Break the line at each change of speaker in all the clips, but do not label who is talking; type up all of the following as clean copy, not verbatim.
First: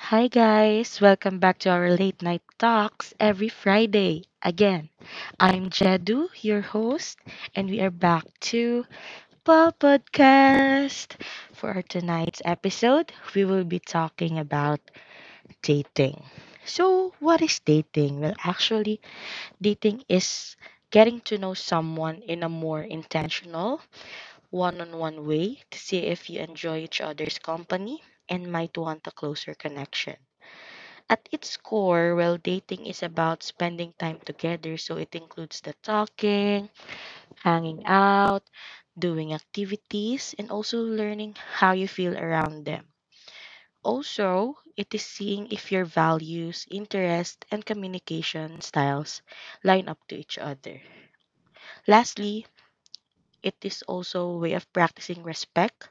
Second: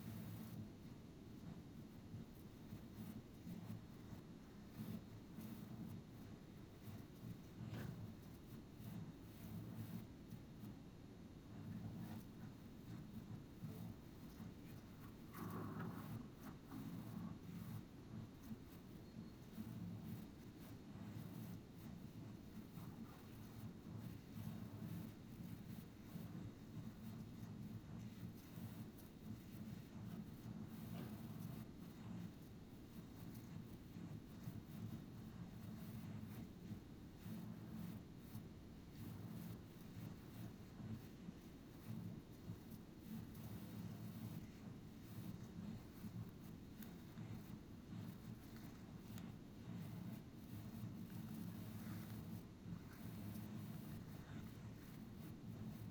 Hi, guys. Welcome back to our late night talks every Friday. Again, I'm Jedu, your host, and we are back to Paw Podcast. For our tonight's episode, we will be talking about dating. So, what is dating? Well, actually, dating is getting to know someone in a more intentional, one on one way to see if you enjoy each other's company and might want a closer connection. At its core, well, dating is about spending time together. So it includes the talking, hanging out, doing activities, and also learning how you feel around them. Also, it is seeing if your values, interests, and communication styles line up to each other. Lastly, it is also a way of practicing respect,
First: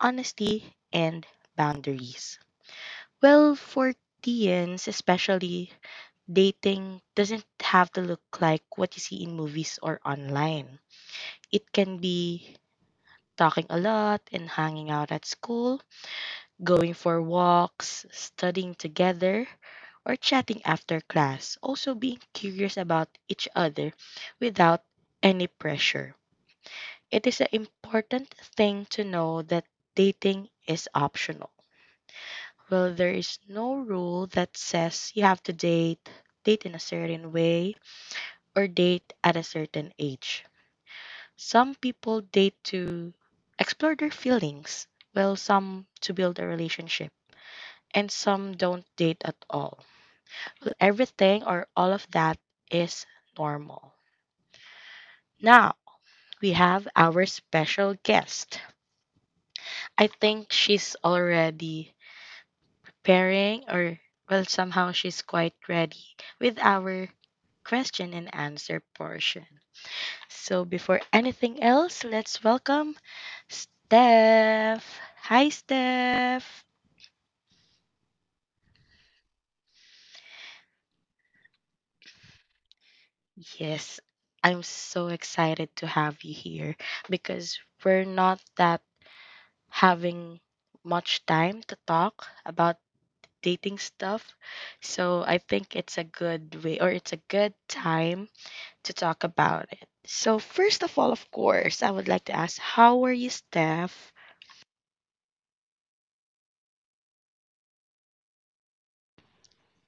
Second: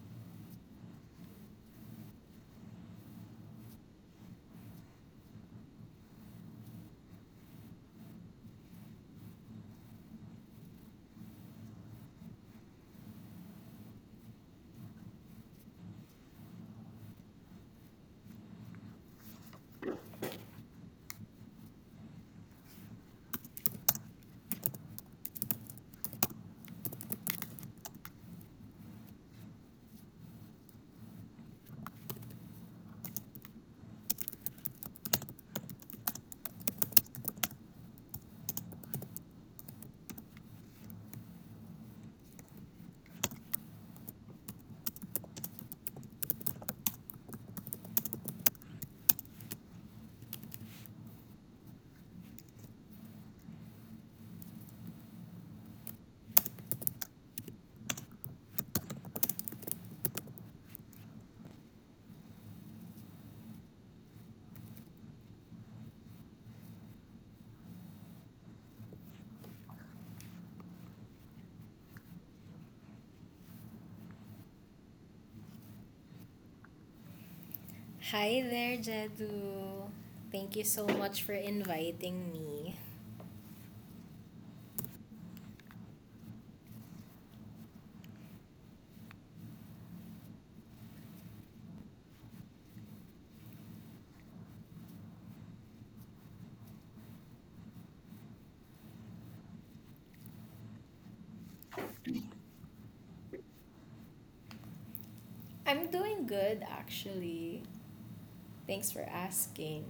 honesty, and boundaries. Well, for teens, especially, dating doesn't have to look like what you see in movies or online. It can be talking a lot and hanging out at school, going for walks, studying together, or chatting after class. Also, being curious about each other without any pressure. It is an important thing to know that dating is optional. Well, there is no rule that says you have to date, date in a certain way, or date at a certain age. Some people date to explore their feelings, while some to build a relationship, and some don't date at all. Everything or all of that is normal. Now, we have our special guest. I think she's already pairing, or well, somehow she's quite ready with our question and answer portion. So before anything else, let's welcome Steph. Hi, Steph.
Hi there, Jedu. Thank you so much for inviting me.
Yes, I'm so excited to have you here because we're not that having much time to talk about dating stuff. So I think it's a good way, or it's a good time to talk about it. So, first of all, of course, I would like to ask how are you, Steph?
I'm doing good actually. Thanks for asking.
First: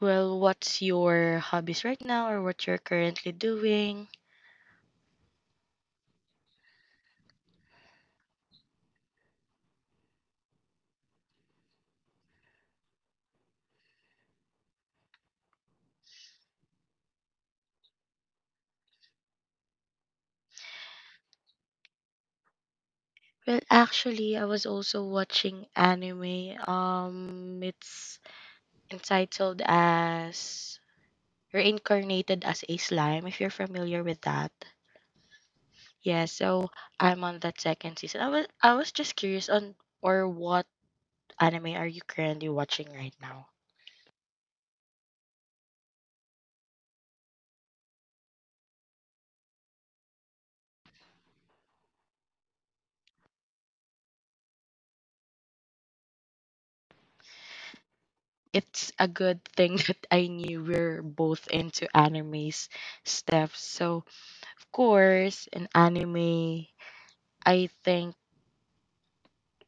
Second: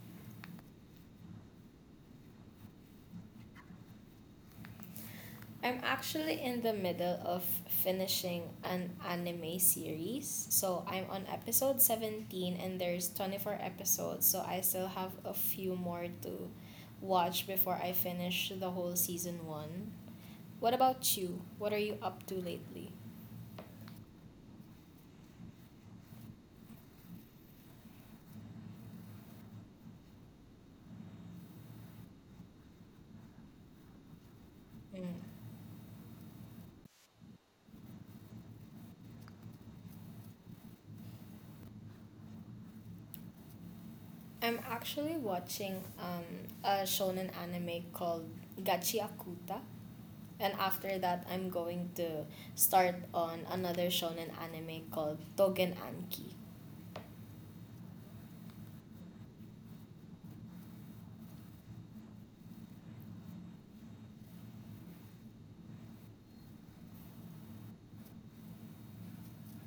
Well, what's your hobbies right now, or what you're currently doing?
I'm actually in the middle of finishing an anime series. So I'm on episode 17 and there's 24 episodes, so I still have a few more to watch before I finish the whole season 1. What about you? What are you up to lately?
Well, actually, I was also watching anime. It's entitled as Reincarnated as a Slime, if you're familiar with that.
Mm.
Yeah, so I'm on that second season. I was just curious on, or what anime are you currently watching right now?
I'm actually watching a shonen anime called Gachi Akuta, and after that, I'm going to start on another shonen anime called Togen Anki.
It's a good thing that I knew we're both into animes, stuff. So of course, an anime. I think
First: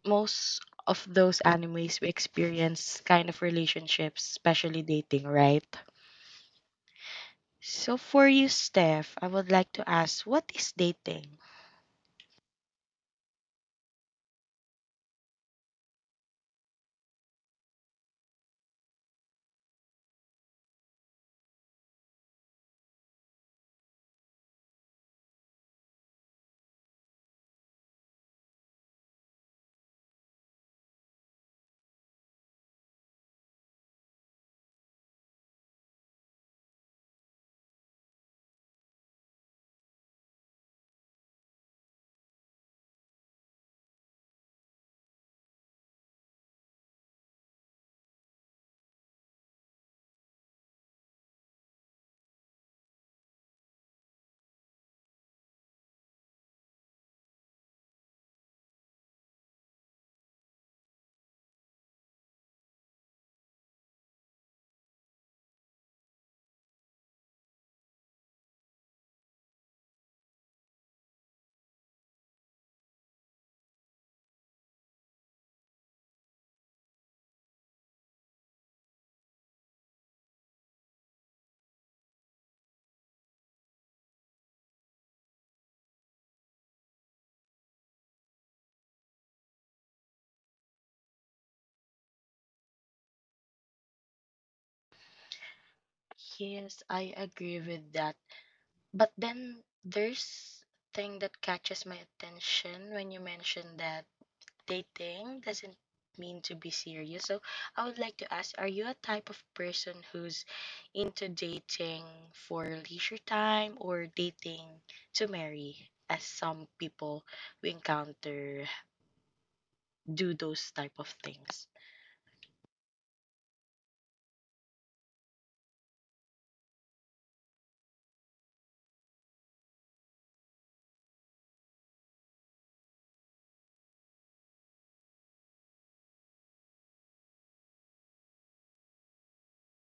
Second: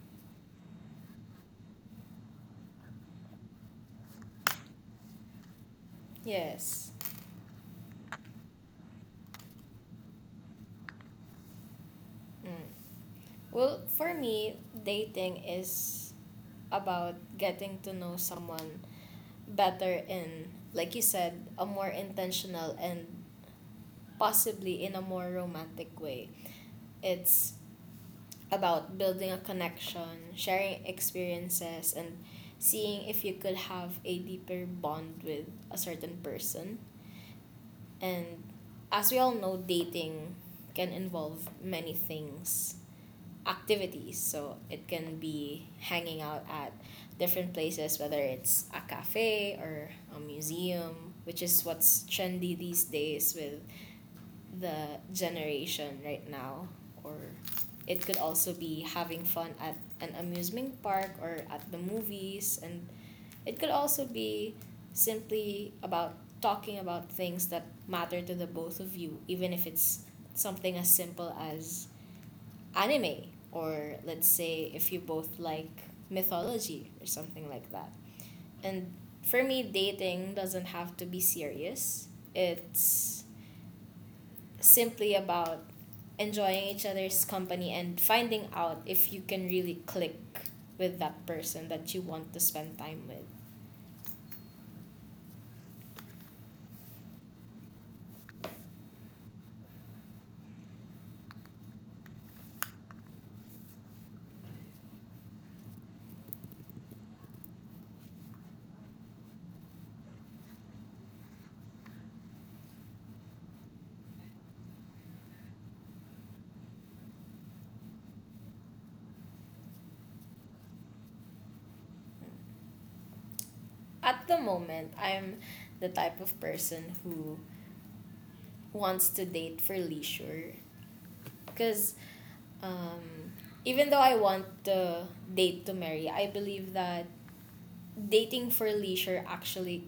most of those animes we experience kind of relationships, especially dating, right?
Yes.
So for you, Steph, I would like to ask, what is dating?
Mm. Well, for me, dating is about getting to know someone better in, like you said, a more intentional and possibly in a more romantic way. It's about building a connection, sharing experiences, and seeing if you could have a deeper bond with a certain person. And as we all know, dating can involve many things, activities. So it can be hanging out at different places, whether it's a cafe or a museum, which is what's trendy these days with the generation right now, or it could also be having fun at an amusement park or at the movies, and it could also be simply about talking about things that matter to the both of you, even if it's something as simple as anime, or let's say if you both like mythology or something like that. And for me, dating doesn't have to be serious. It's simply about enjoying each other's company and finding out if you can really click with that person that you want to spend time with.
Yes, I agree with that. But then there's thing that catches my attention when you mention that dating doesn't mean to be serious. So I would like to ask, are you a type of person who's into dating for leisure time or dating to marry? As some people we encounter do those type of things.
At the moment, I'm the type of person who wants to date for leisure because um, even though I want to date to marry, I believe that dating for leisure actually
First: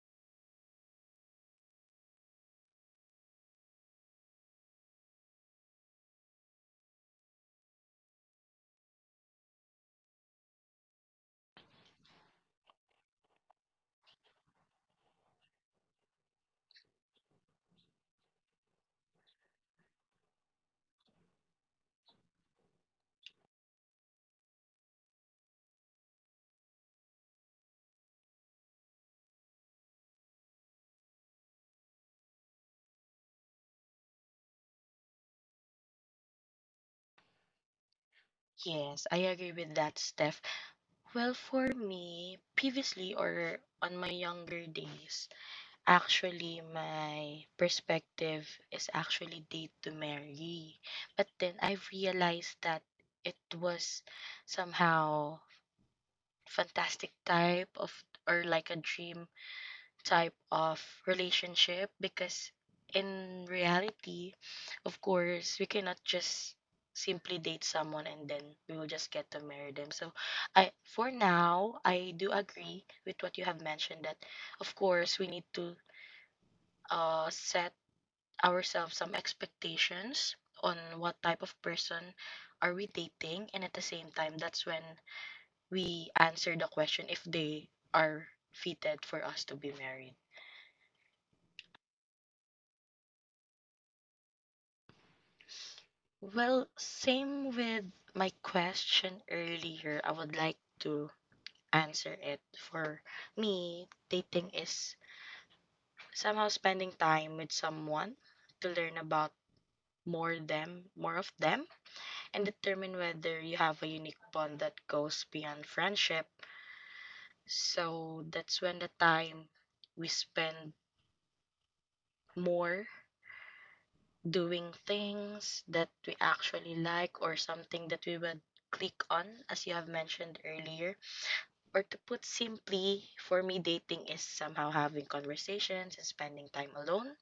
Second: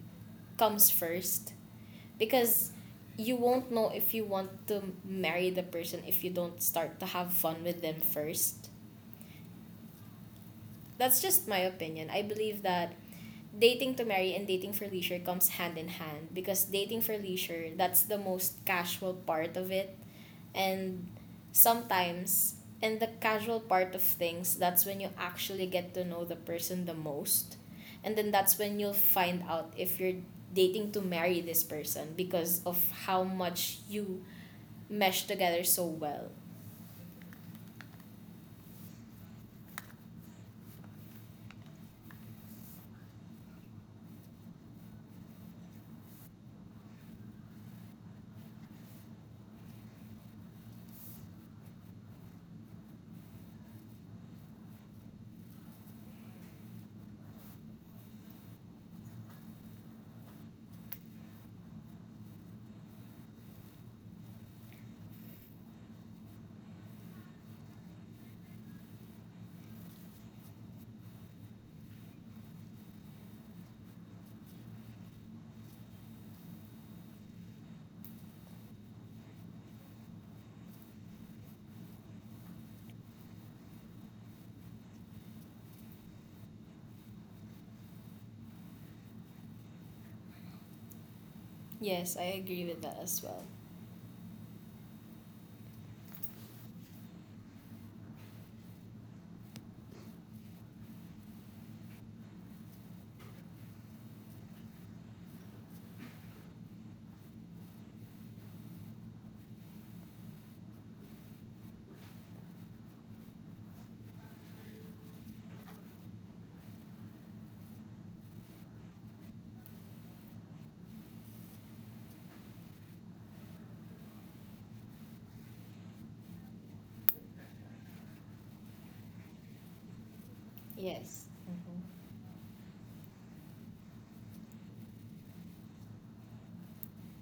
comes first because you won't know if you want to marry the person if you don't start to have fun with them first. That's just my opinion. I believe that dating to marry and dating for leisure comes hand in hand because dating for leisure, that's the most casual part of it. And sometimes in the casual part of things, that's when you actually get to know the person the most. And then that's when you'll find out if you're dating to marry this person because of how much you mesh together so well.
Yes, I agree with that, Steph. Well, for me, previously or on my younger days, actually, my perspective is actually date to marry. But then I've realized that it was somehow fantastic type of, or like a dream type of relationship because in reality, of course, we cannot just simply date someone and then we will just get to marry them. So I, for now, I do agree with what you have mentioned that of course we need to set ourselves some expectations on what type of person are we dating, and at the same time that's when we answer the question if they are fitted for us to be married.
Yes, I agree with that as well.
Well, same with my question earlier, I would like to answer it. For me, dating is somehow spending time with someone to learn about more of them and determine whether you have a unique bond that goes beyond friendship. So that's when the time we spend more doing things that we actually like or something that we would click on, as you have mentioned earlier.
Yes. Mm-hmm.
Or to put simply, for me, dating is somehow having conversations and spending time alone,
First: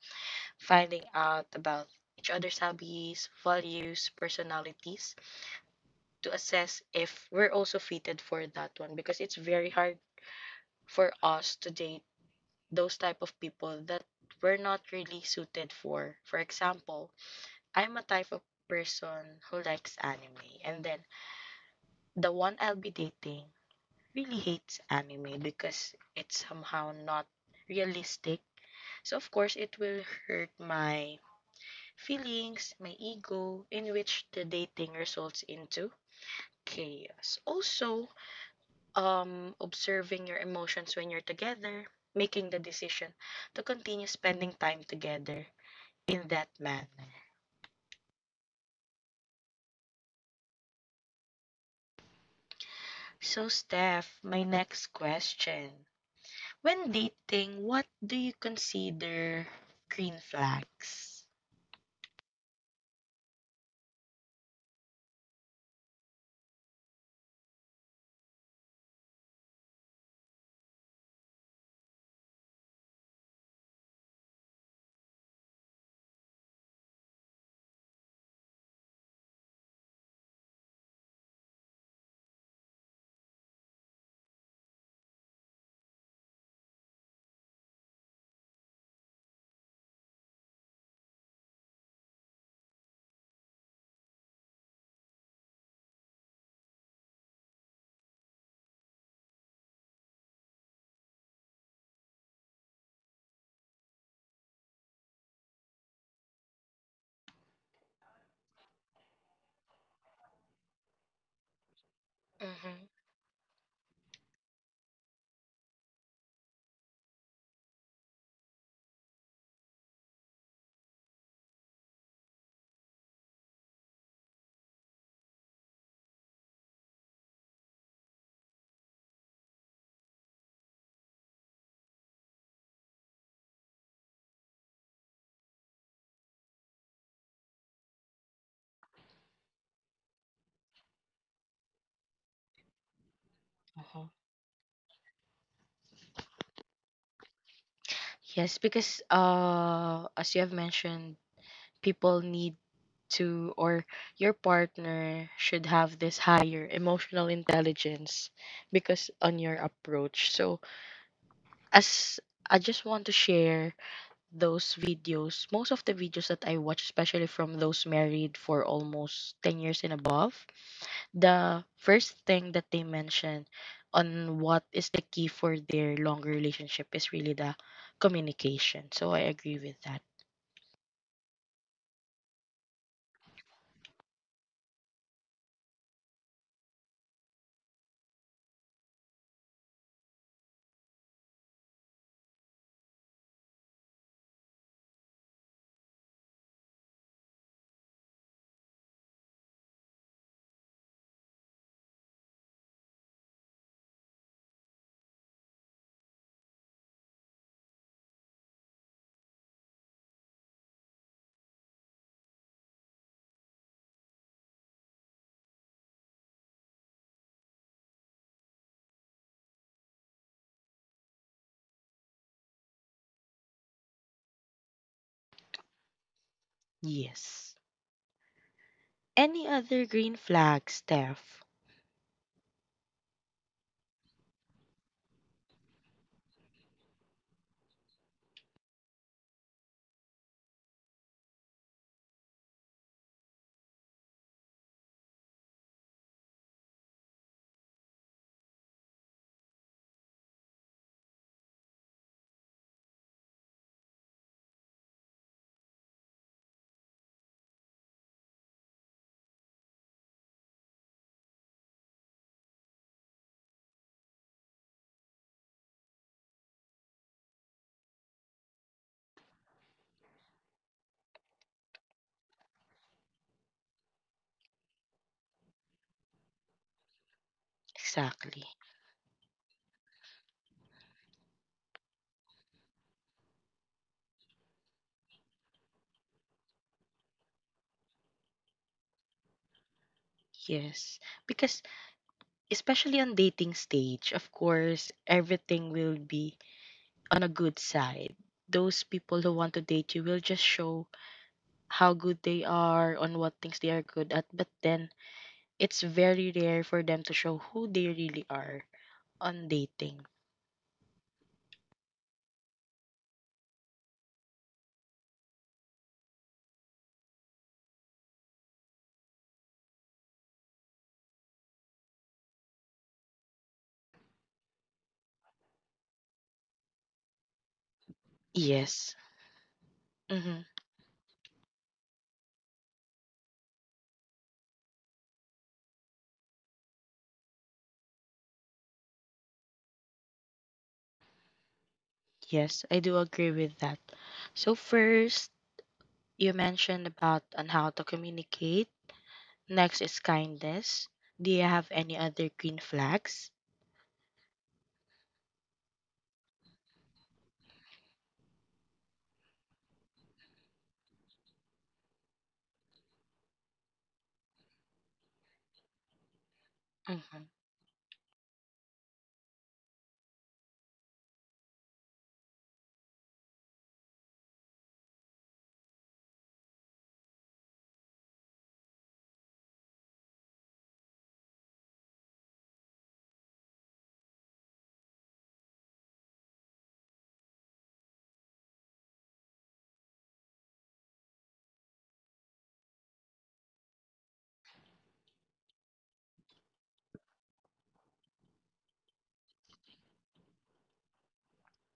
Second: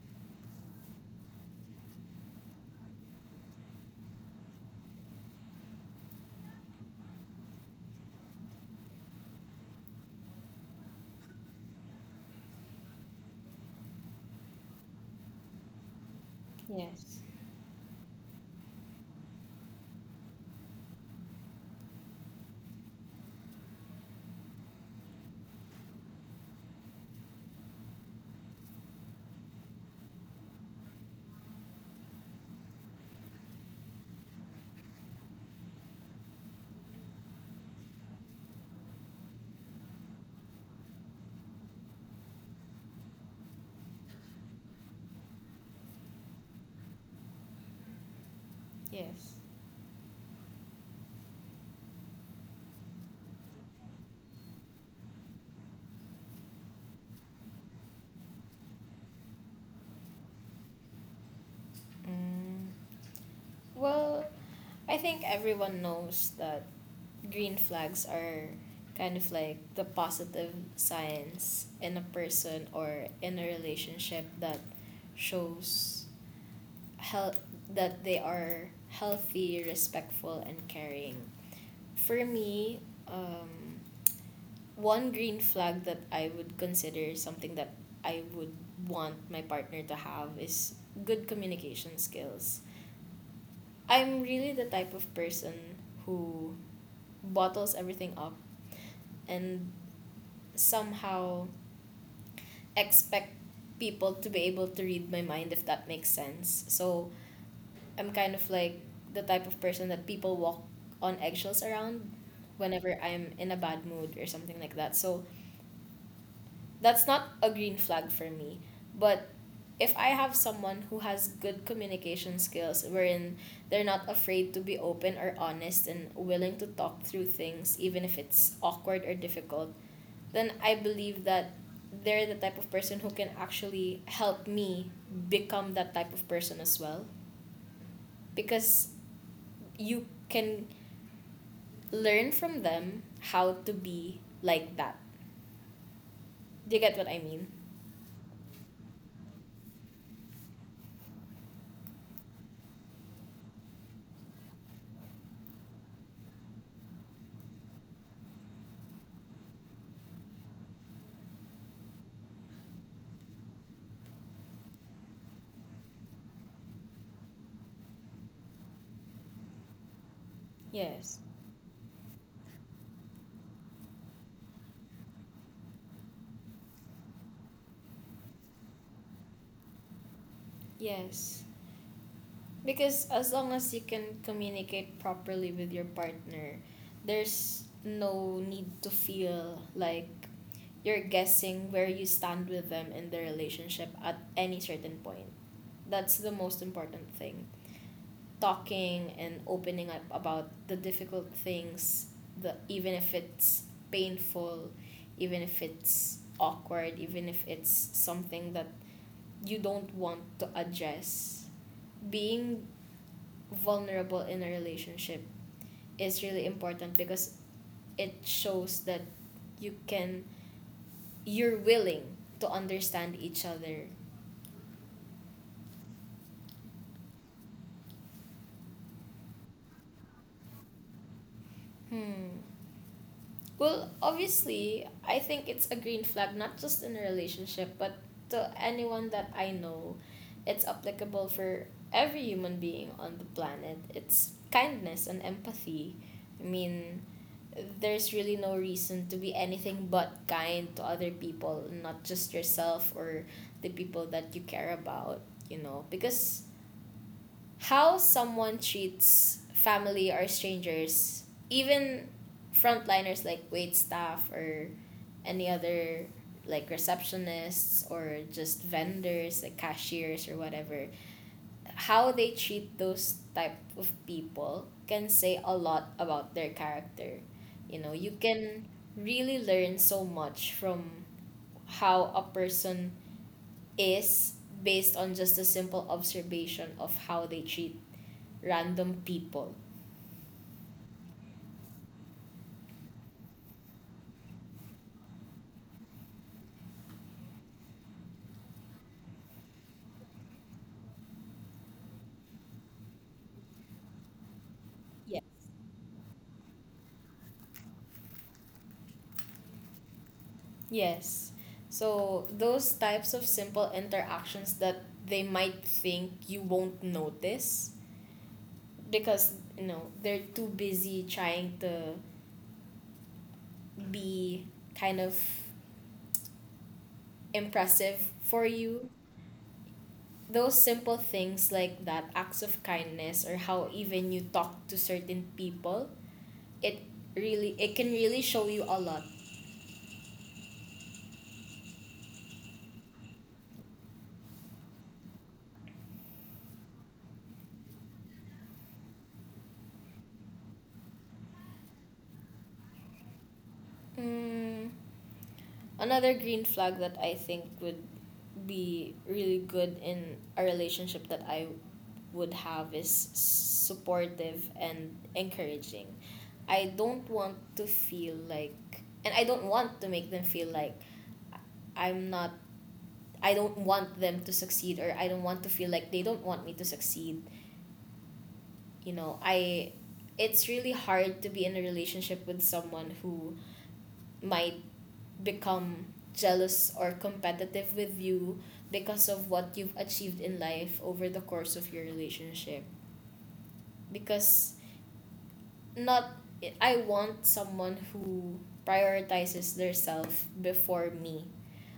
finding out about each other's hobbies, values, personalities to assess if we're also fitted for that one because it's very hard for us today those type of people that we're not really suited for. For example,
Yes.
I'm a type of person who likes anime, and then the one I'll be dating really hates anime because it's somehow not realistic. So of course it will hurt my feelings, my ego, in which the dating results into chaos. Also, observing your emotions when you're together, making the decision to continue spending time together in that manner.
Yes.
So, Steph, my next question. When dating, what do you consider green flags?
Mm. Well, I think everyone knows that green flags are kind of like the positive signs in a person or in a relationship that shows health, that they are healthy, respectful, and caring. For me, um, one green flag that I would consider something that I would want my partner to have is good communication skills. I'm really the type of person who bottles everything up and somehow expect people to be able to read my mind, if that makes sense. So I'm kind of like the type of person that people walk on eggshells around whenever
Mm-hmm.
I'm in a bad mood or something like that. So that's not a green flag for me. But if I have someone who has good communication skills wherein they're not afraid to be open or honest and willing to talk through things even if it's awkward or difficult, then I believe that they're the type of person who can actually help me become that type of person as well because you can learn from them how to
Uh-huh.
be like that. Do you get what I mean?
Yes, because as you have mentioned, people need to, or your partner should have this higher emotional intelligence because on your approach. So, as I just want to share those videos, most of the videos that I watch, especially from those married for almost 10 years and above,
Yes.
the first thing that they mention on what is the key for their longer relationship is really the communication. So I agree with that.
Yes. Because as long as you can communicate properly with your partner, there's no need to feel like you're guessing where you stand with them in the relationship at any certain point. That's the most important thing. Talking and opening up about the difficult things, the even if it's painful, even if it's awkward, even if it's something that you don't want to address, being vulnerable in a relationship is really important because it shows that you can you're willing to understand each other.
Yes. Any other green flags, Steph?
Hmm. Well, obviously, I think it's a green flag not just in a relationship but to anyone that I know. It's applicable for every human being on the planet. It's kindness and empathy. I mean, there's really no reason to be anything but kind to other people, not just yourself or the people that you care about, you know, because how someone treats family or strangers, even frontliners like wait staff or any other like receptionists or just vendors like cashiers or whatever, how they treat those type of people can say a lot about their character. You know, you
Exactly.
can really learn so much from how a person is based on just a simple observation of how they treat random people.
Yes. Because especially on dating stage, of course, everything will be on a good side. Those people who want to date you will just show how good they are, on what things they are good at, but then
Yeah.
it's very rare for them to show who they really are on dating.
Yes. So those types of simple interactions that they might think you won't notice because you know they're too busy trying to be kind of impressive for you,
Yes. Mm-hmm.
those simple things like that, acts of kindness or how even you talk to certain people, it really, it can really show you a lot.
Yes, I do agree with that. So first, you mentioned about on how to communicate. Next is kindness. Do you have any other green flags?
Mm, another green flag that I think would be really good in a relationship that I would have is supportive and encouraging. I don't
Mm-hmm.
want to feel like, and I don't want to make them feel like I'm not, I don't want them to succeed or I don't want to feel like they don't want me to succeed. You know, I it's really hard to be in a relationship with someone who might become jealous or competitive with you because of what you've achieved in life over the course of your relationship because not I want someone who prioritizes their self before me.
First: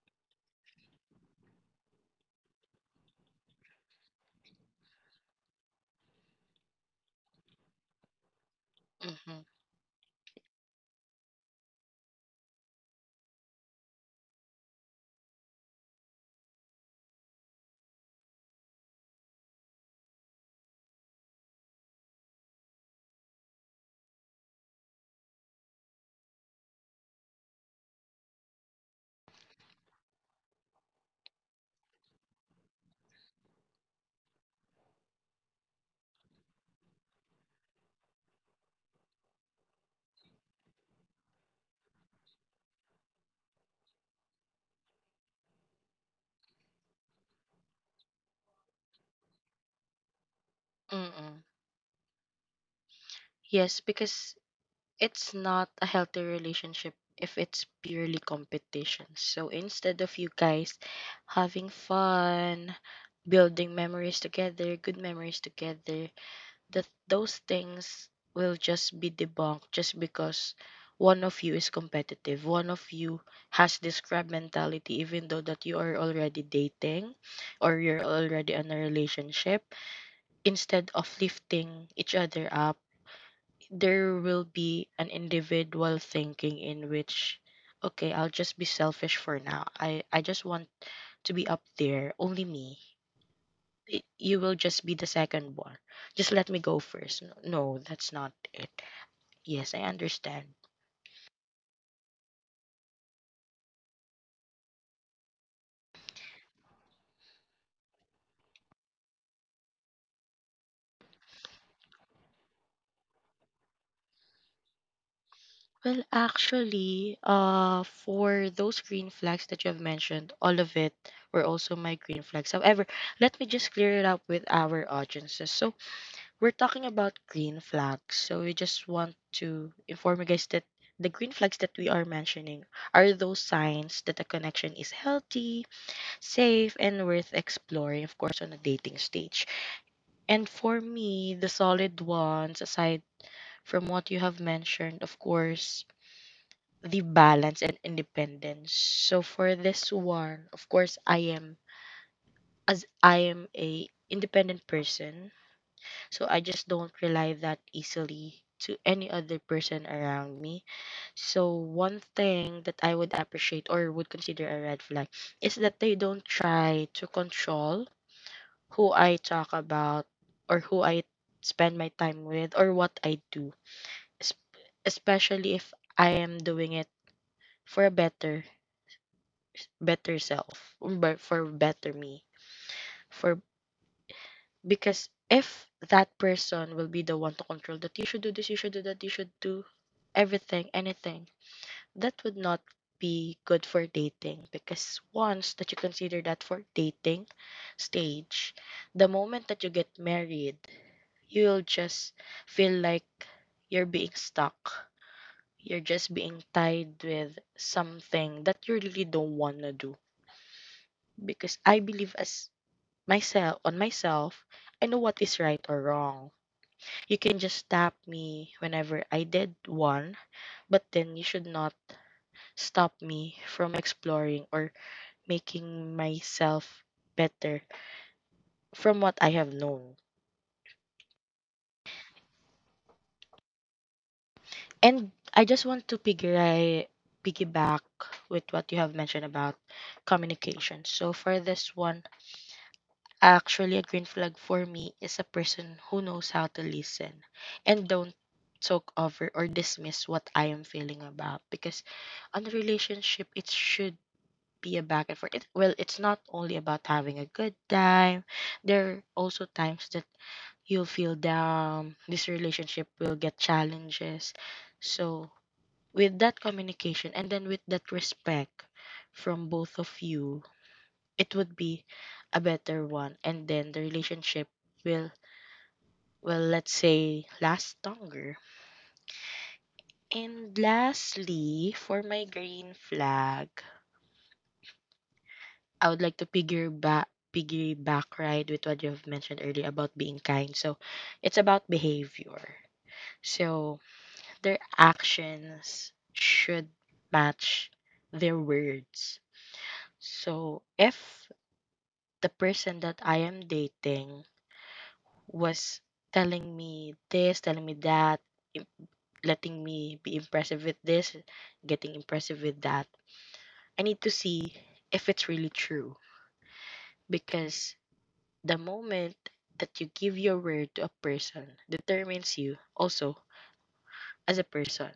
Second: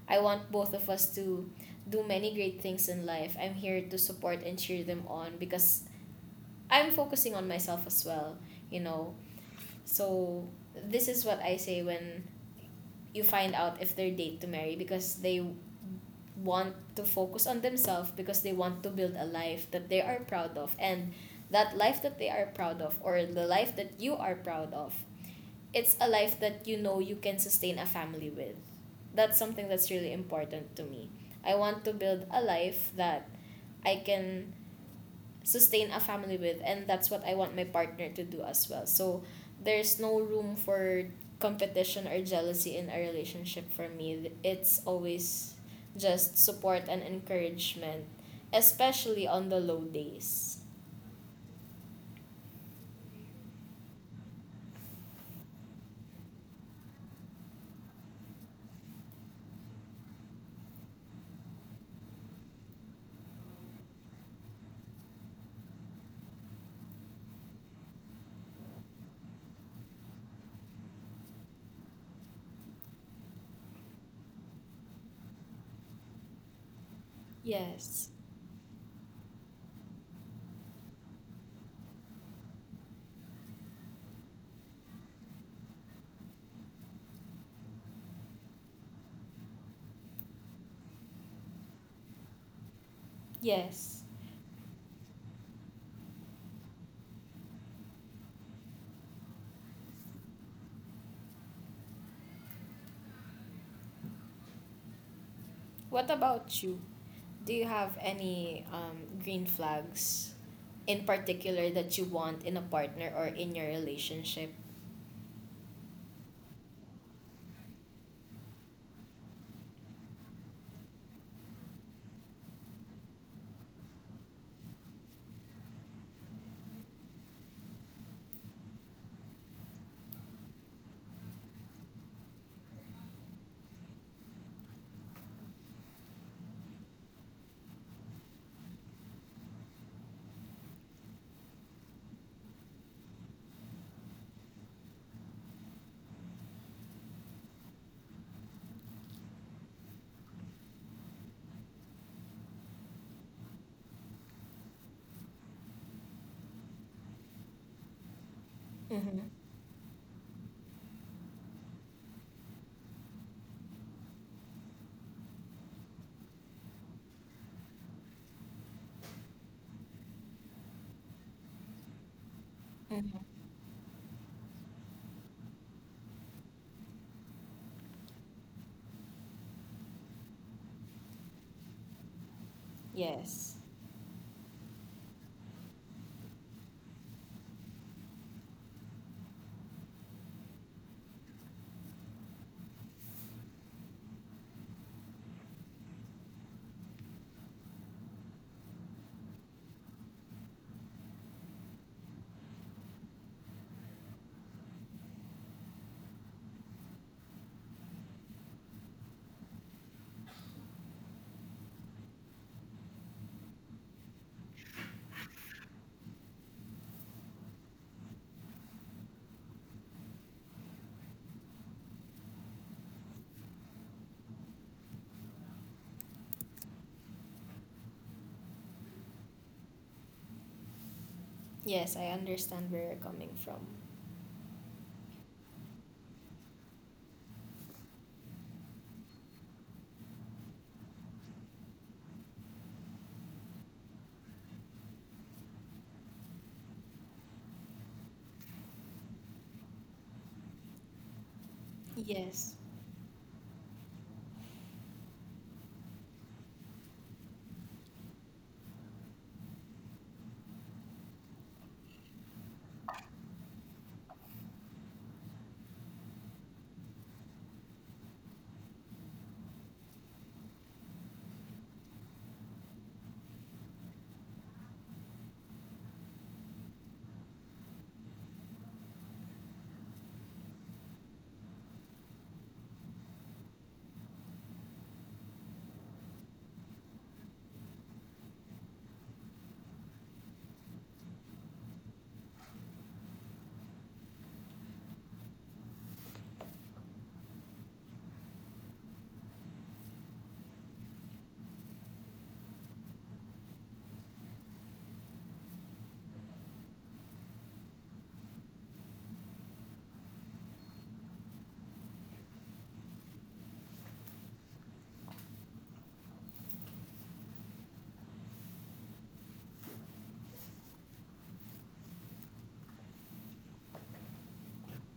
I want both of us to do many great things in life. I'm here to support and cheer them on because I'm focusing on myself as well, you know.
Mm-hmm.
So this is what I say when you find out if they're date to marry, because they want to focus on themselves because they want to build a life that they are proud of, and that life that they are proud of, or the life that you are proud of, it's a life that you know you can sustain a family with. That's something that's really important to me. I want to build a life that I can sustain a family with, and that's what I want my partner to do as well. So there's no room for competition or jealousy in a relationship for me. It's always just support and encouragement, especially on the low days.
Mm-hmm. Yes, because it's not a healthy relationship if it's purely competition. So instead of you guys having fun, building memories together, good memories together, that, those things will just be debunked just because one of you is competitive. One of you has this crab mentality, even though that you are already dating or you're
Yes.
already in a relationship. Instead of lifting each other up, there will be an individual thinking in which, okay, I'll just be selfish for now. I just want to be up there, only me. Y-
Yes.
you will just be the second one. Just let me go first. No, no, that's not it. Yes, I understand.
What about you? Do you have any green flags in particular that you want in a partner or in your relationship?
Well, actually, for those green flags that you have mentioned, all of it were also my green flags. However, let me just clear it up with our audiences. So we're talking about green flags. So we just want to inform you guys that the green flags that we are mentioning are those signs that a connection is healthy, safe, and worth exploring, of course, on a dating stage. And for me, the solid ones, aside from what you have mentioned, of course, the balance and independence. So for this one, of course, I am, as I am a independent person, so I just don't rely that easily to any
Mm-hmm.
other person around me. So one thing that I would appreciate, or would consider a red flag, is that they don't try to control who I talk about or who I spend my time with or what I
Mm-hmm.
do, es- especially if I am doing it for a better self, but for better me, for
Yes.
because if that person will be the one to control that you should do this, you should do that, you should do everything, anything, that would not be good for dating. Because once that you consider that for dating stage, the moment that you get married, you'll just feel like you're being stuck. You're just being tied with something that you really don't want to do. Because I believe as myself on myself, I know what is right or wrong. You can just tap me whenever I did one, but then you should not stop me from exploring or making myself better from what I have known.
Yes, I understand where you're coming from.
And I just want to piggyback with what you have mentioned about communication. So for this one, actually a green flag for me is a person who knows how to listen and don't talk over or dismiss what I am feeling about because on a
Yes.
relationship it should be a back and forth. It, well, it's not only about having a good time. There are also times that you'll feel down. This relationship will get challenges. So, with that communication and then with that respect from both of you, it would be a better one. And then the relationship will, well, let's say, last longer. And lastly, for my green flag, I would like to figure back piggyback right with what you've mentioned earlier about being kind. So it's about behavior. So their actions should match their words. So if the person that I am dating was telling me this, telling me that, im- letting me be impressive with this, getting impressive with that, I need to see if it's really true because the moment that you give your word to a person determines you also as a person.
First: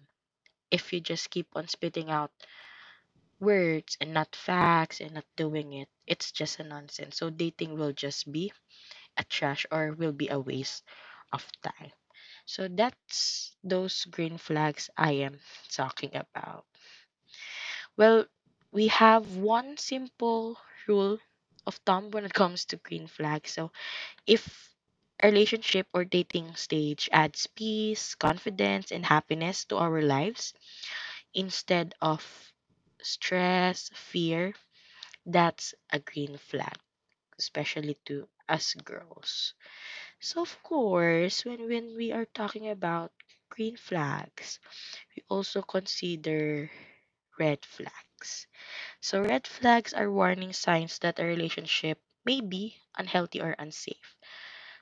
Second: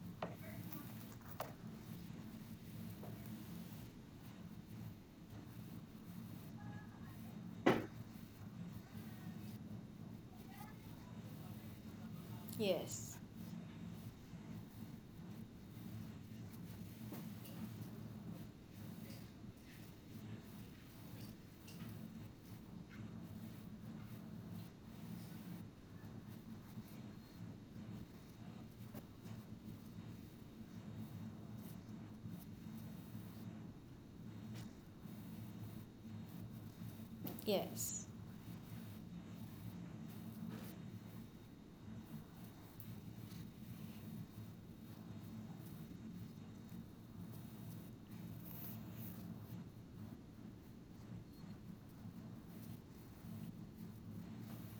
If you just keep on spitting out words and not facts and not doing it, it's just a nonsense. So dating will just be a trash or will be a waste of time. So
Yes.
that's those green flags I am talking about. Well, we have one simple rule of thumb when it comes to green flags. So if a relationship or dating stage adds peace, confidence, and happiness to our lives instead of stress, fear, that's a green flag, especially
Yes.
to us girls. So of course, when we are talking about green flags, we also consider red flags. So red flags are warning signs that a relationship may be unhealthy or unsafe.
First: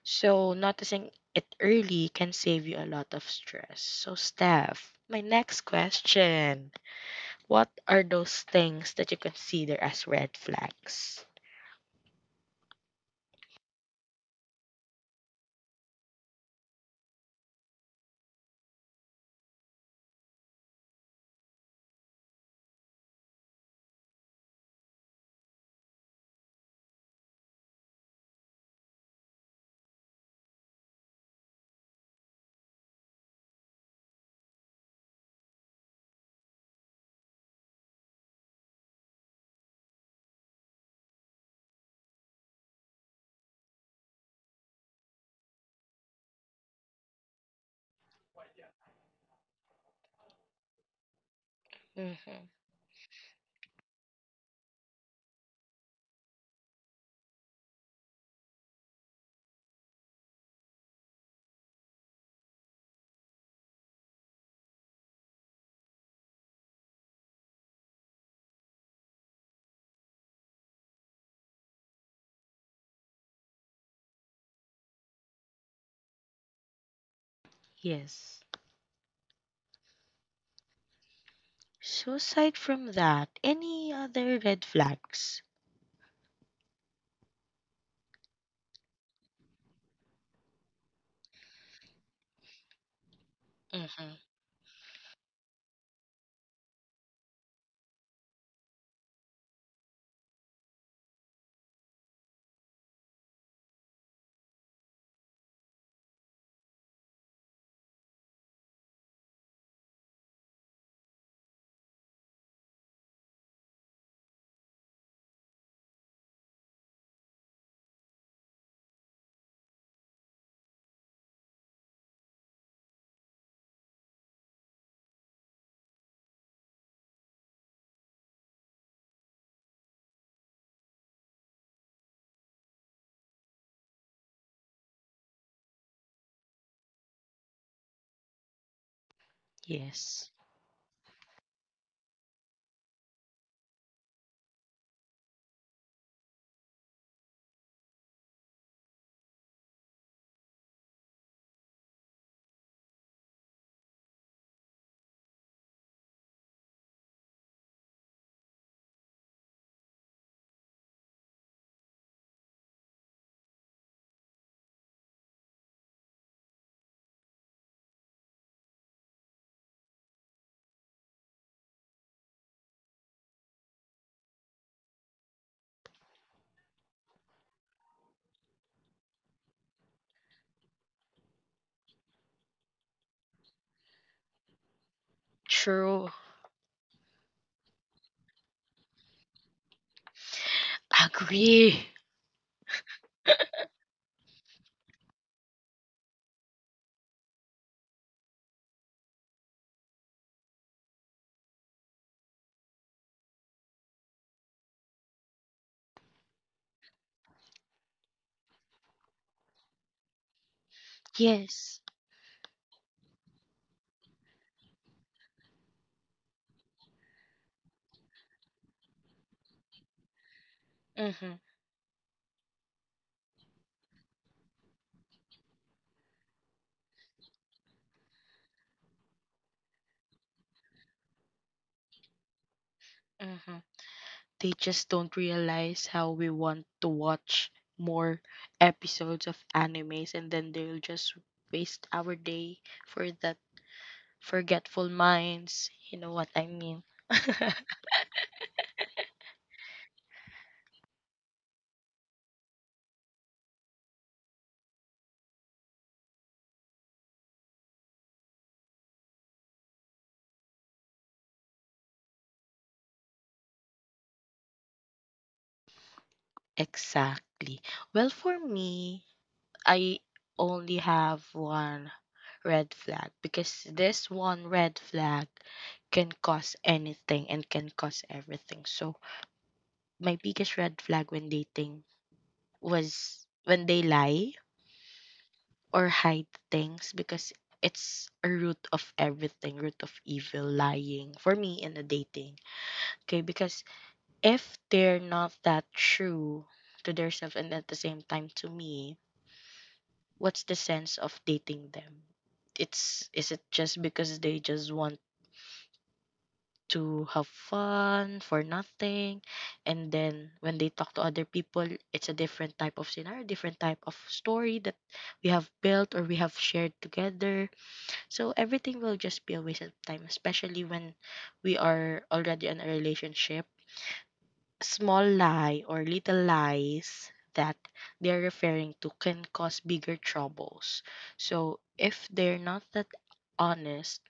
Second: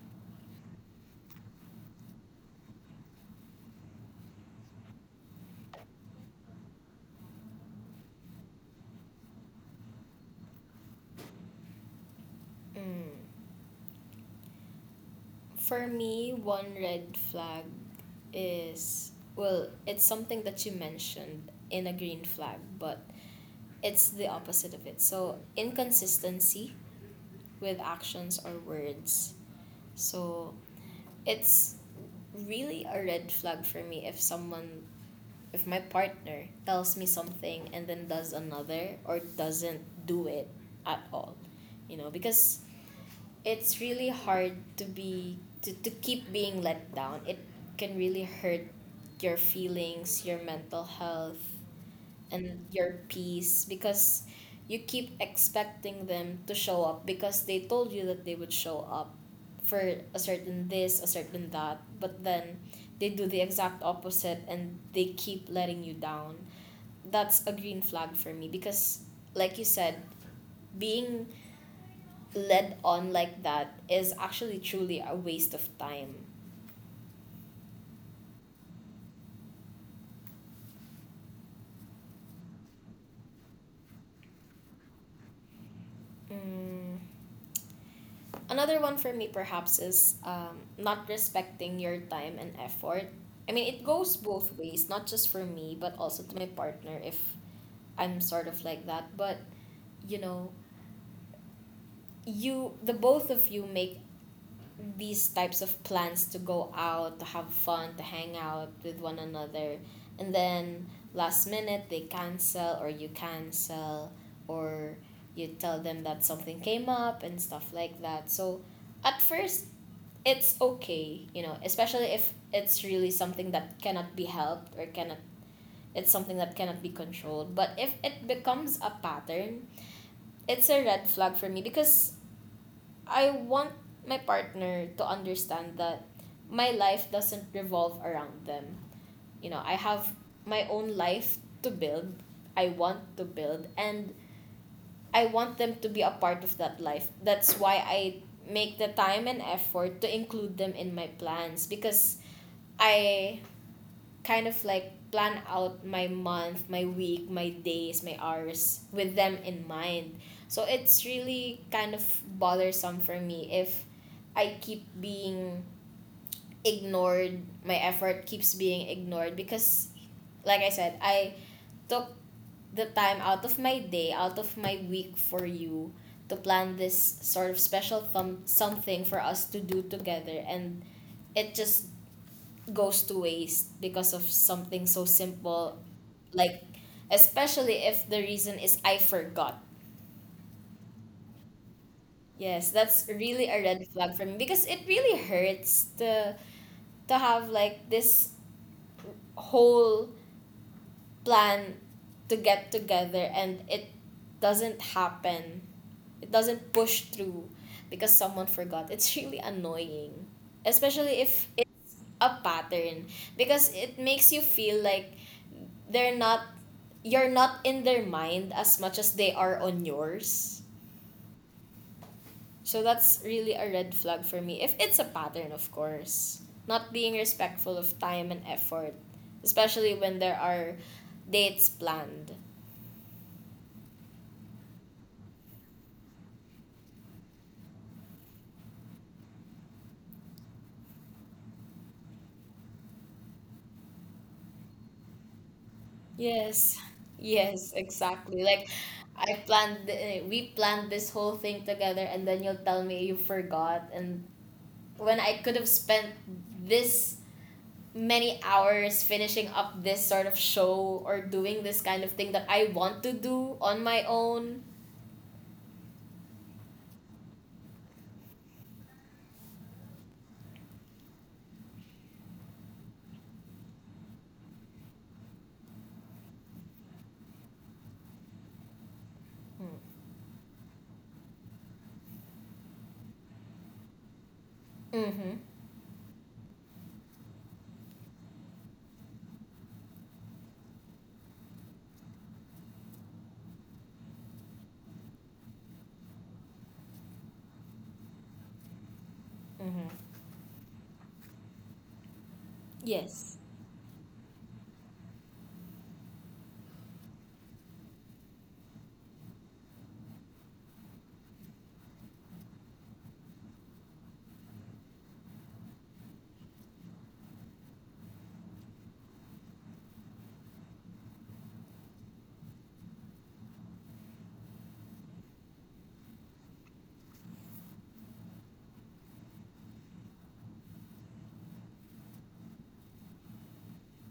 So, noticing it early can save you a lot of stress. So, Steph, my next question: what are those things that you consider as red flags?
Mm. For me, one red flag is, well, it's something that you mentioned in a green flag, but it's the opposite of it. So, inconsistency with actions or words. So, it's really a red flag for me if someone, if my partner tells me something and then does another or doesn't do it at all, you know, because it's really hard to be to keep being let down. It can really hurt your feelings, your mental health,
Mm-hmm.
and your peace because you keep expecting them to show up because they told you that they would show up for a certain this, a certain that, but then they do the exact opposite and they keep letting you down. That's a green flag for me because, like you said, being led on like that is actually truly a waste of time.
Yes. So, aside from that, any other red flags?
Mm. Another one for me, perhaps, is not respecting your time and effort. I mean, it
Mm-hmm.
goes both ways, not just for me, but also to my partner if I'm sort of like that. But, you know, the both of you make these types of plans to go out, to have fun, to hang out with one another. And then last minute, they cancel, or you tell them that something came up and stuff like that. So, at first it's okay, you know, especially if it's really something that cannot be helped or cannot, it's something that cannot be controlled. But if it becomes a pattern, it's a red flag for me because I want my partner to understand that my life doesn't revolve around them. You know, I have
Yes.
my own life to build, I want to build, and I want them to be a part of that life. That's why I make the time and effort to include them in my plans because I kind of like plan out my month, my week, my days, my hours with them in mind. So it's really kind of bothersome for me if I keep being ignored, my effort keeps being ignored because, like I said, I took the time out of my day, out of my week for you to plan this sort of special something for us to do together, and it just goes to waste because of something so simple,
True.
like, especially if the reason is, I forgot.
Agree.
Yes, that's really a red flag for me because it really hurts to have like this whole plan to get together, and it doesn't happen, it doesn't push through because someone forgot. It's really annoying, especially if
Yes.
it's a pattern, because it makes you feel like they're not you're not in their mind as much as they are on yours.
Mm-hmm.
So that's really a red flag for me. If it's a pattern, of course. Not being respectful of time and effort, especially when there are dates planned.
They just don't realize how we want to watch more episodes of animes and then they'll just waste our day for that forgetful minds. You know what I
Yes.
mean?
Yes, exactly. Like, I planned th- eh, we planned this whole thing together and then you'll tell me you forgot, and when I could have spent this many hours finishing up this sort of show or doing this kind of thing that I want to do on my own.
Exactly. Well, for me, I only have one red flag because this one red flag can cause anything and can cause everything. So, my biggest red flag when dating was when they lie
Mm-hmm.
or hide things because it's a root of everything, root of evil, lying for me in the dating. Okay, because if they're not that true to themselves and at the same time to me,
Mm-hmm.
what's the sense of dating them? It's, is
Yes.
it just because they just want to have fun for nothing, and then when they talk to other people it's a different type of scenario, different type of story that we have built or we have shared together. So everything will just be a waste of time, especially when we are already in a relationship. Small lie or little lies that they're referring to can cause bigger troubles. So if they're not that honest,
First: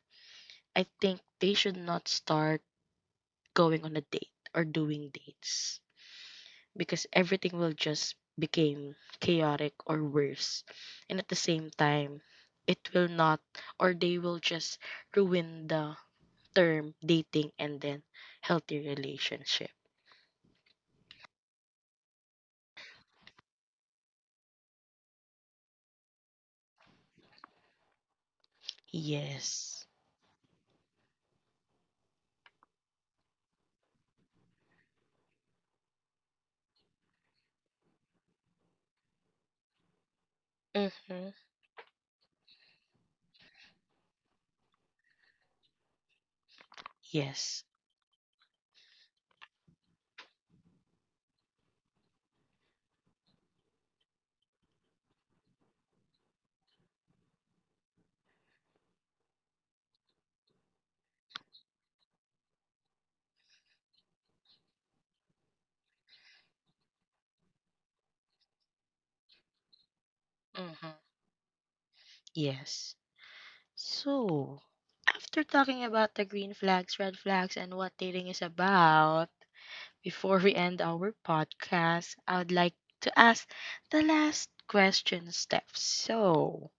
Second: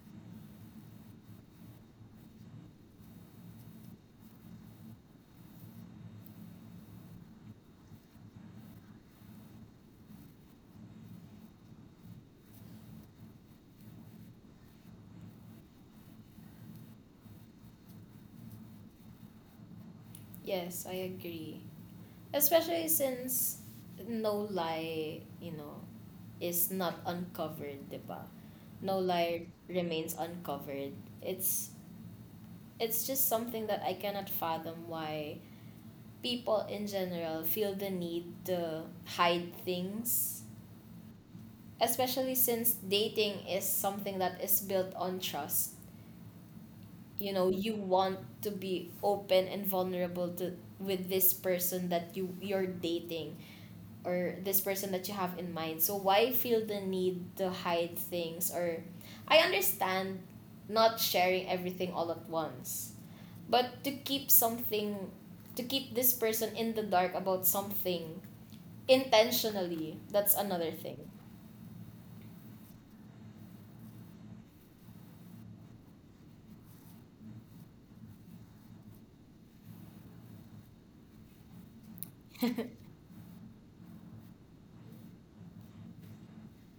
I think they should not start going on a date or doing dates because everything will just become chaotic or worse. And at the same time, it will not, or they will just ruin the term dating and then healthy relationship.
Yes, I agree. Especially since no lie, is not uncovered, di ba? No lie
Yes.
remains uncovered. It's it's just something that I cannot fathom why people in general feel the need to hide things,
Mm-hmm.
especially since dating is something that is built on trust. You know,
Yes.
you want to be open and vulnerable to with this person that you're dating, or this person that you have in mind. So why feel the need to hide things? Or, I understand not sharing everything all at once, but to keep this person in the dark about something intentionally, that's another
Mm-hmm.
thing.
Yes. So, after talking about the green flags, red flags, and what dating is about, before we end our podcast, I would like to ask the last question, Steph. So,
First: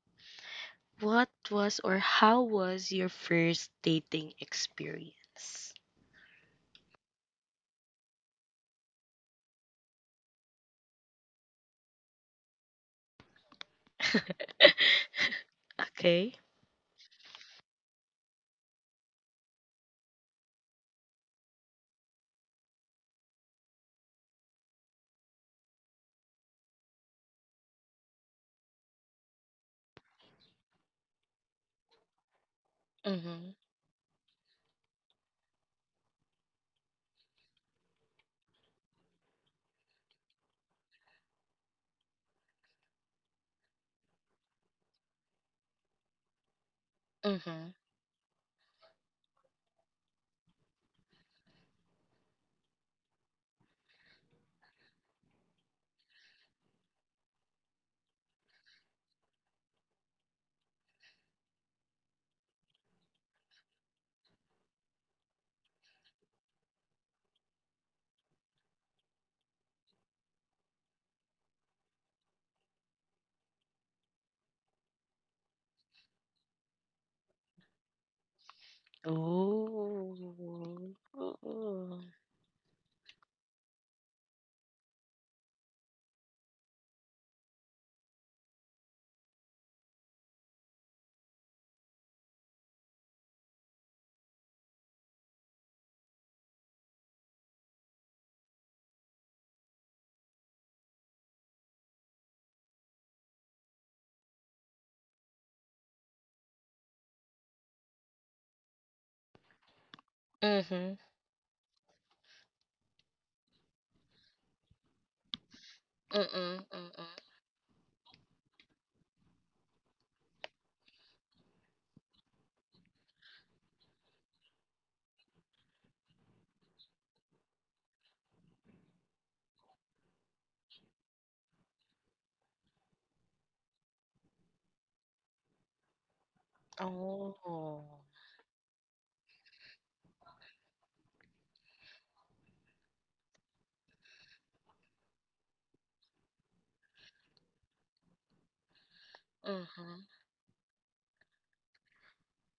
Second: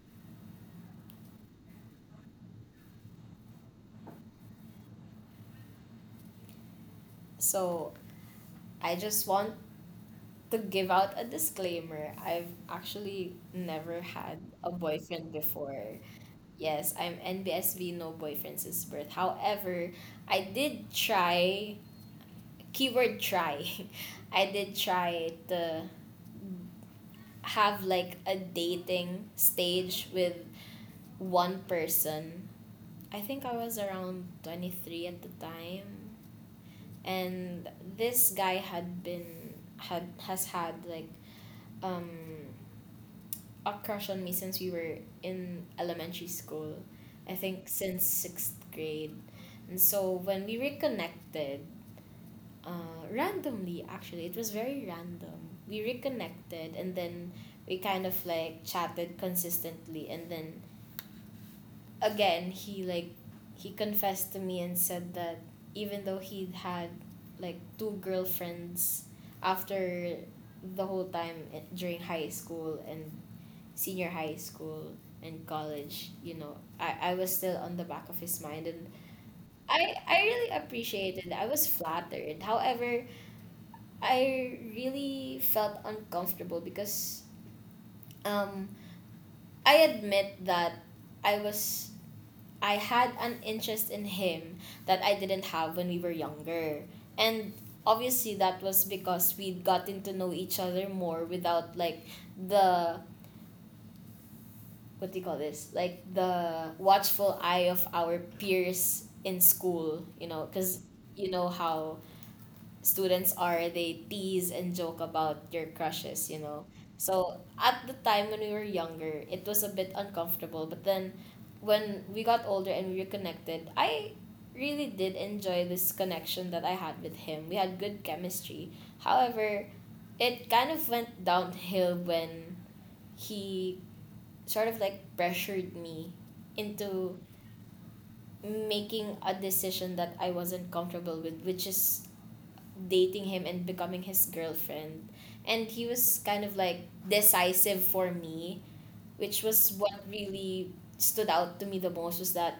what was, or how was your first dating experience?
So I just want to give out a disclaimer, I've actually never had a boyfriend before.
Okay.
Yes, I'm NBSV, no boyfriend since birth. However, I did try, keyword try, I did try to have like a dating stage with one person. I think
Mm-hmm.
I was around 23 at the time. And this guy has had um, a crush on me since we were in elementary school. I think since sixth grade. And so when we reconnected, randomly, actually, it was very random. We reconnected and then we kind of like chatted consistently. And then again, he confessed to me and said that even though he'd had like two girlfriends after the whole time, during high school and senior high school and college, you know, I was still on the back of his mind. And I really
Oh,
appreciated, I was
oo.
flattered. However, I really felt uncomfortable because, um I admit that I was I had an interest in him that I didn't have when we were younger. And obviously that was because we'd gotten to know each other more without, like, the, what do you call this, like, the watchful eye of our peers in school. You know, because
Mhm.
you know how students are, they tease and joke about your
Mm,
crushes, you know.
mm.
So at the time when we were younger it was a bit uncomfortable, but then when we got older and we reconnected, I really did enjoy this connection that I had with him. We had good chemistry. However, it kind of went downhill when he sort of like pressured me into
Oh.
making a decision that I wasn't comfortable with, which is dating him and becoming his girlfriend. And he was kind of like decisive for me, which was what
Mhm.
really stood out to me the most, was that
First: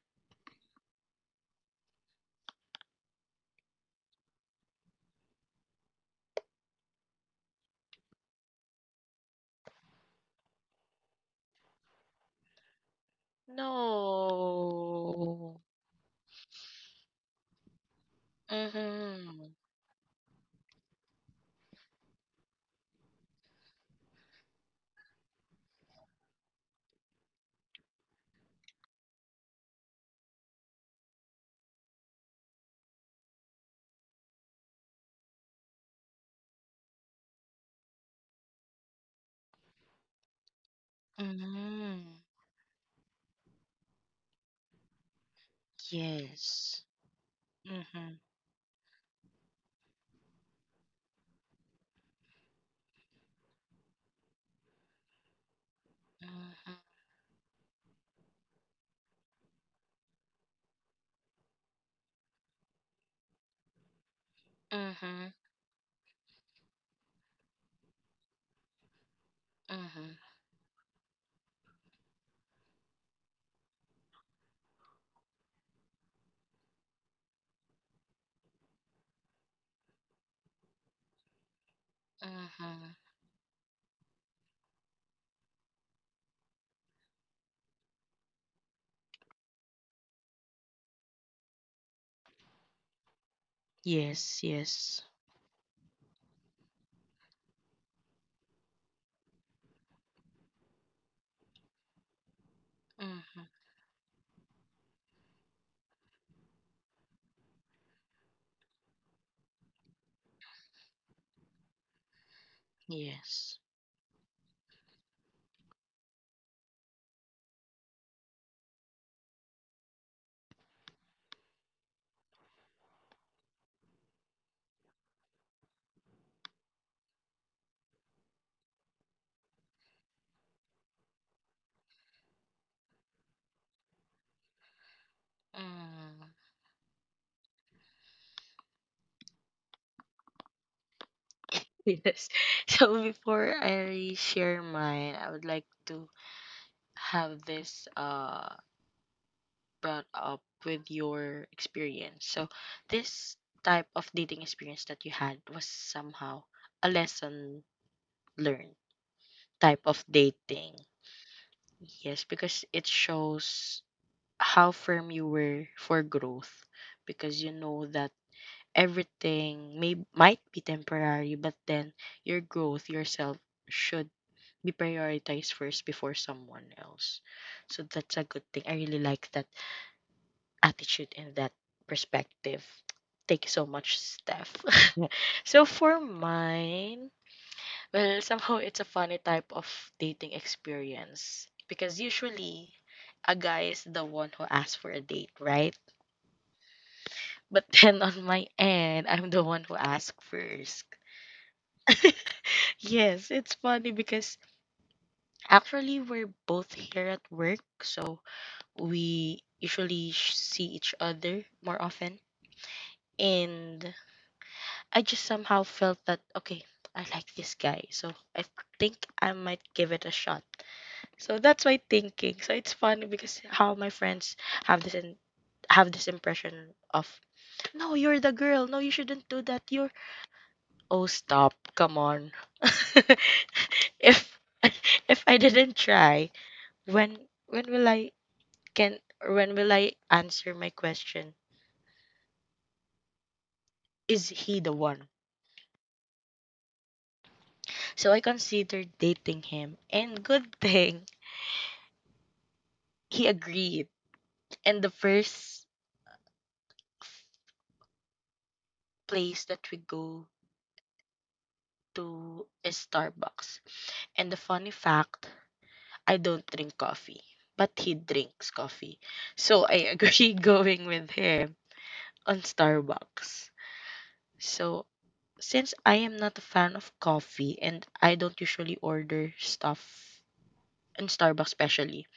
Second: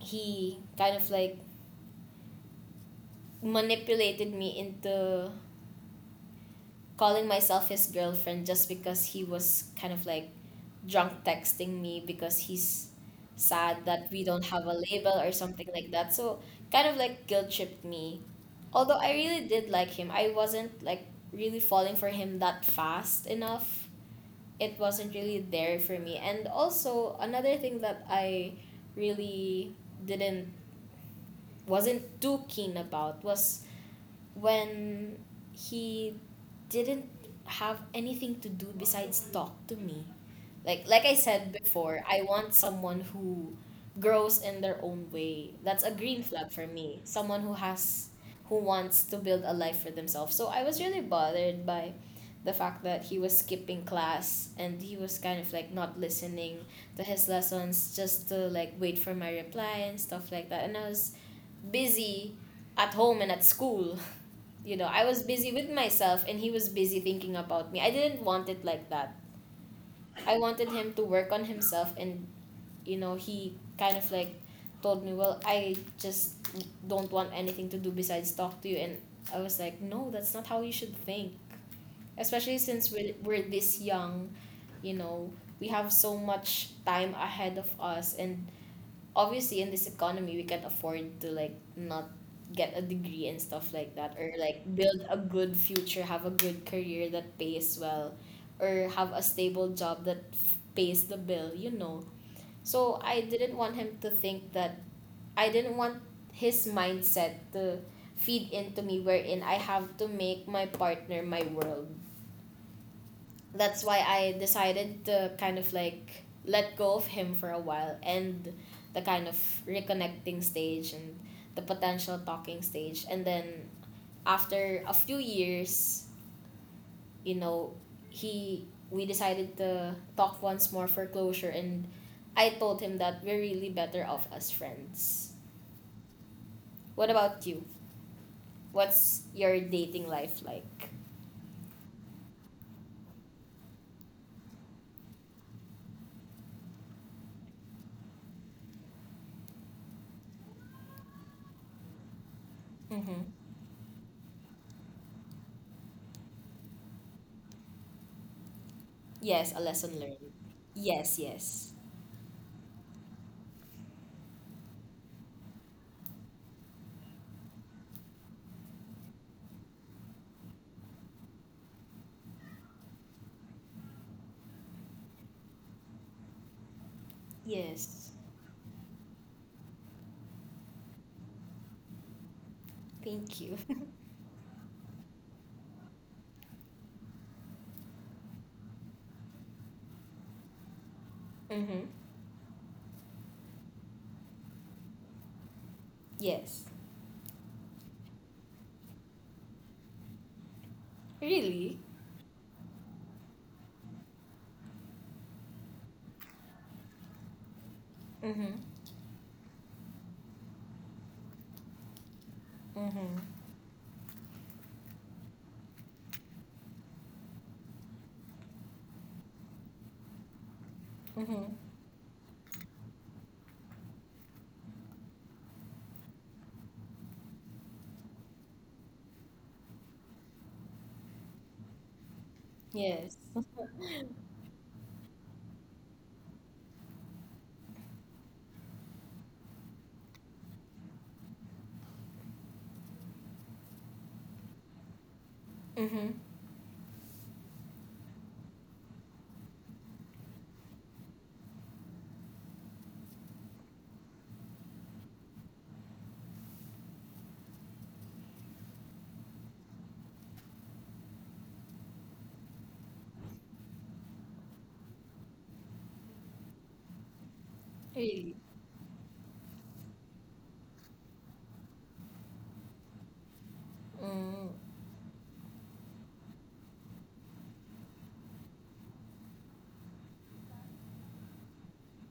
he kind of like manipulated me into calling myself his girlfriend just because he was kind of like drunk texting me because he's sad that we don't have a label or
No.
something like that. So kind of like guilt tripped me. Although I really
Mhm.
did like him, I wasn't like really falling for him that fast enough. It wasn't really there for me. And also another thing that I really didn't wasn't too keen about was when he didn't have anything to do besides talk to me. Like I said before,
Mhm.
I want someone who grows in their own way. That's a green flag for
Yes.
me. Someone
Mhm.
who wants to build a life for themselves. So I was really bothered by the fact that he was skipping class and he was kind of like not listening
Mhm.
to his lessons, just to like wait for my reply and stuff like that. And I was busy at home and at school. You know, I was
Mhm.
busy with myself and he was busy thinking about me. I didn't want it like that.
Mhm.
I wanted him to work on himself, and, you know, he kind of like told me, "Well, I just don't want anything to do besides talk to you." And I was like, "No, that's not how you should think. Especially since
Mhm.
we're this young, you know, we have so much time ahead of us." And obviously, in this economy, we can afford to, like, not get a degree and stuff like that, or
Yes,
like
yes.
build a good future, have a good career that pays well, or have a stable job that pays the bill, you know. So I
Mhm.
didn't want him to think that, I didn't want his mindset to feed into me wherein I have to make my partner my world.
Yes.
That's why I decided to kind of like let go of him for a while, and the kind of reconnecting stage, and the potential talking stage. And then after a few years, you know, he we decided to talk once more for closure, and I told him that we're really better off as friends.
Mm.
What about you? What's your dating life like?
Yes. So before I share mine, I would like to have this brought up with your experience. So,
Mm-hmm.
this type of dating experience that you had was somehow a lesson learned
Yes, a
type
lesson
of
learned.
dating.
Yes, yes.
Yes, because it shows how firm you were for growth, because you know that everything may might be temporary but then your growth, yourself, should be prioritized first before someone else. So
Yes.
that's a good thing. I really like that attitude and that perspective.
Thank
Thank you
you.
so much, Steph. So for mine, well, somehow it's a funny type of dating experience
Mm-hmm.
because usually a guy is the one who asks for a date, right?
Yes.
But then on my end, I'm the one who asks first.
Really?
Yes, it's funny because actually we're both here at work, so
Mm-hmm.
we usually see each other more often.
Mm-hmm.
And I just somehow felt that, okay, I like this guy, so I think I might give it a shot. So
Mm-hmm.
that's my thinking. So it's funny because how my friends have this and have this impression of, no, you're the girl. No, you shouldn't do that. You're, oh, stop. Come on.
Yes.
if if I didn't try, when when will I can when will I answer my question? Is he the one?
Mm-hmm.
So I considered dating him, and good thing he agreed. And the first place that we go to is Starbucks. And the funny fact, I don't drink coffee, but he
Really?
drinks coffee. So I agree going with him on Starbucks.
Mm.
So since I am not a fan of coffee and I don't usually order stuff in Starbucks especially,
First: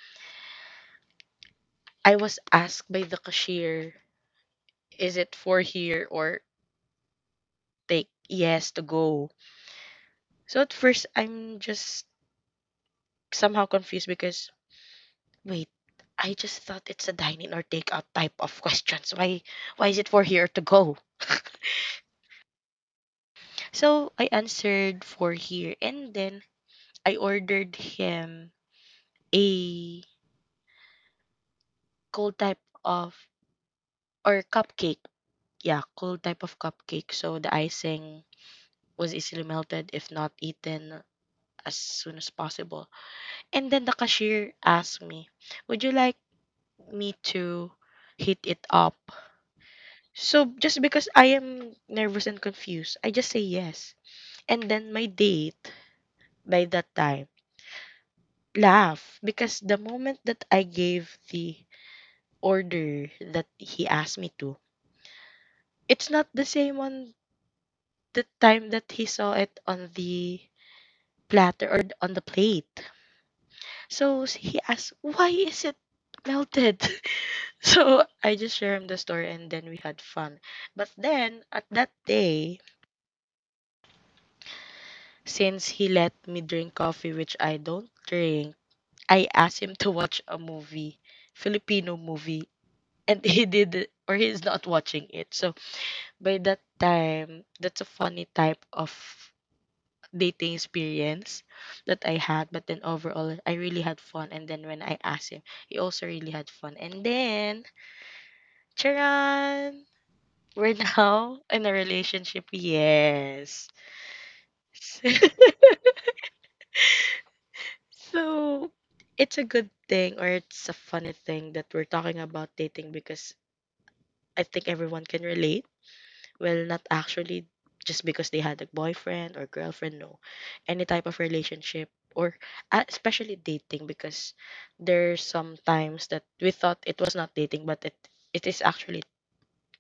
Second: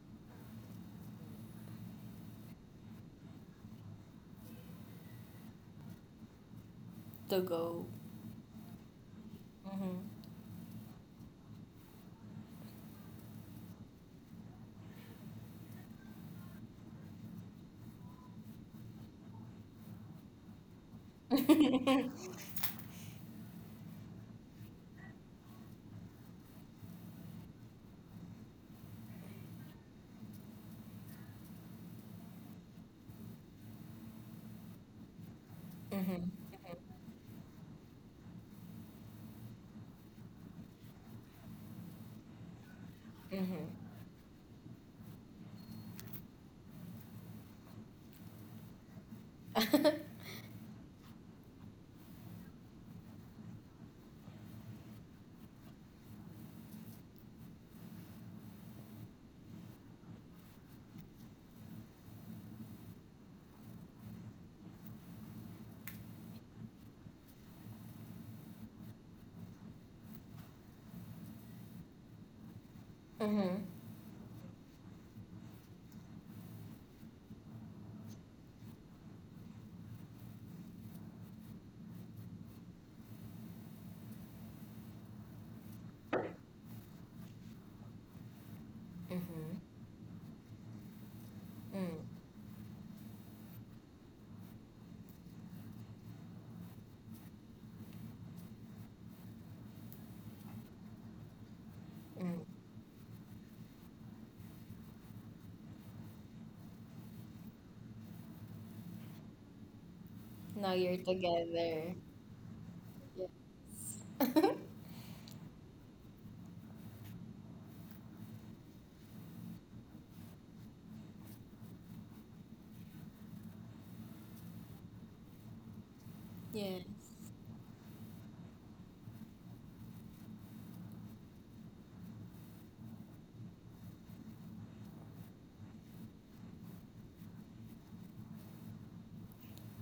I was asked by the cashier, is it for here or
To go.
take yes to go?
Mm-hmm.
So at first I'm just somehow confused because, wait, I just thought it's a dine-in or take-out type of questions. Why is it for here to go? So I answered for here, and then I ordered him a cold type of, or cupcake. Yeah, cold
Mm-hmm.
type of cupcake. So the icing was easily melted if not eaten as soon as possible.
Mm-hmm.
And then the cashier asked me, would you like me to heat it up? So just because I am nervous and confused, I just say yes. And then my date by that time laugh because the moment that I gave the order that he asked me to, it's not the same on the time that he saw it on the platter or on the plate.
Mm-hmm.
So he asked, "Why is it melted?" So I just share him the story and then we had fun. But then at that day, since he let me drink coffee, which I don't drink, I
Mm-hmm.
asked him to watch a movie,
Mm.
Filipino movie, and he did it, or he's not watching it. So by that time, that's a funny type of dating experience that I
Mm.
had. But then overall, I really had fun. And then when I asked him, he also really had fun. And then, charan,
Now
we're
you're
now in a
together.
relationship. Yes.
Yeah.
So, it's a good thing or it's a funny thing that we're talking about dating because I think everyone can relate. Well,
Yeah.
not actually just because they had a boyfriend or girlfriend, no. Any type of relationship or especially dating, because there's some times that we thought it was not dating but it is actually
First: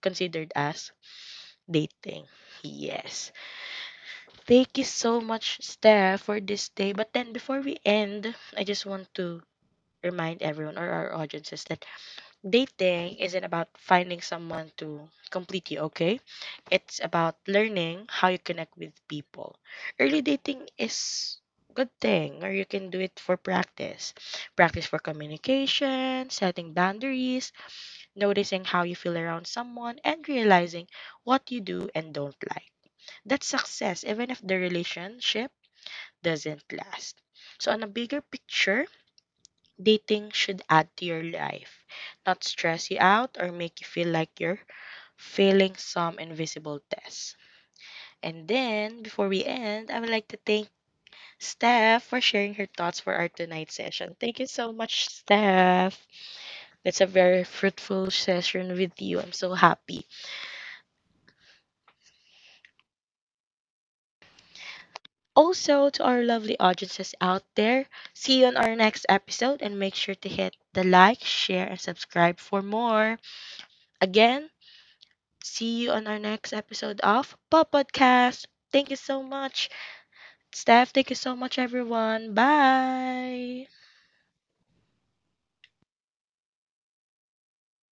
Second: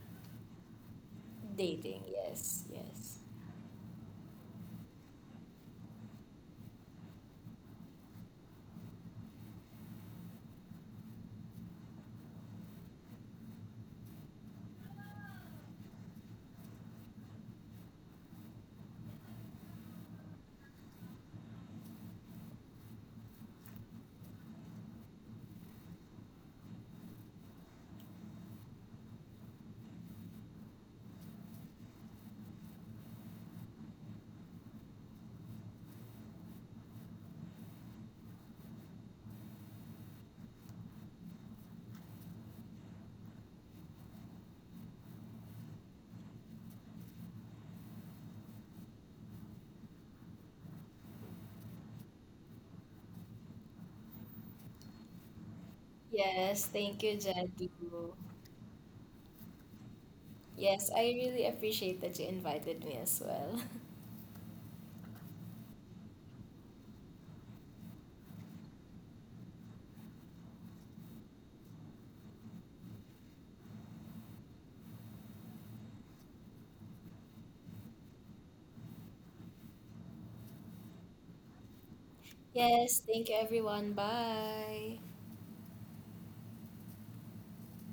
considered as
Dating.
dating.
Yes. Yes.
Yes. Thank you so much, Steph, for this day. But then before we end, I just want to remind everyone or our audiences that dating isn't about finding someone to complete you, okay? It's about learning how you connect with people. Early dating is good thing or you can do it for practice. Practice for communication, setting boundaries, noticing how you feel around someone and realizing what you do and don't like. That's success even if the relationship doesn't last. So on a bigger picture, dating should add to your life, not stress you out or make you feel like you're failing some invisible test. And then, before we end, I would like to thank Steph for sharing her thoughts for our tonight's session. Thank you so much, Steph.
Yes.
That's
Thank
a
you,
very
Jadu.
fruitful session with you. I'm so happy.
Yes, I really appreciate that you invited me as well.
Also, to our lovely audiences out there, see you on our next episode and make sure to hit the like, share, and subscribe for more. Again, see you on our next episode of Pop Podcast. Thank you so much, Steph. Thank you so much, everyone.
Yes. Thank you,
Bye.
everyone. Bye.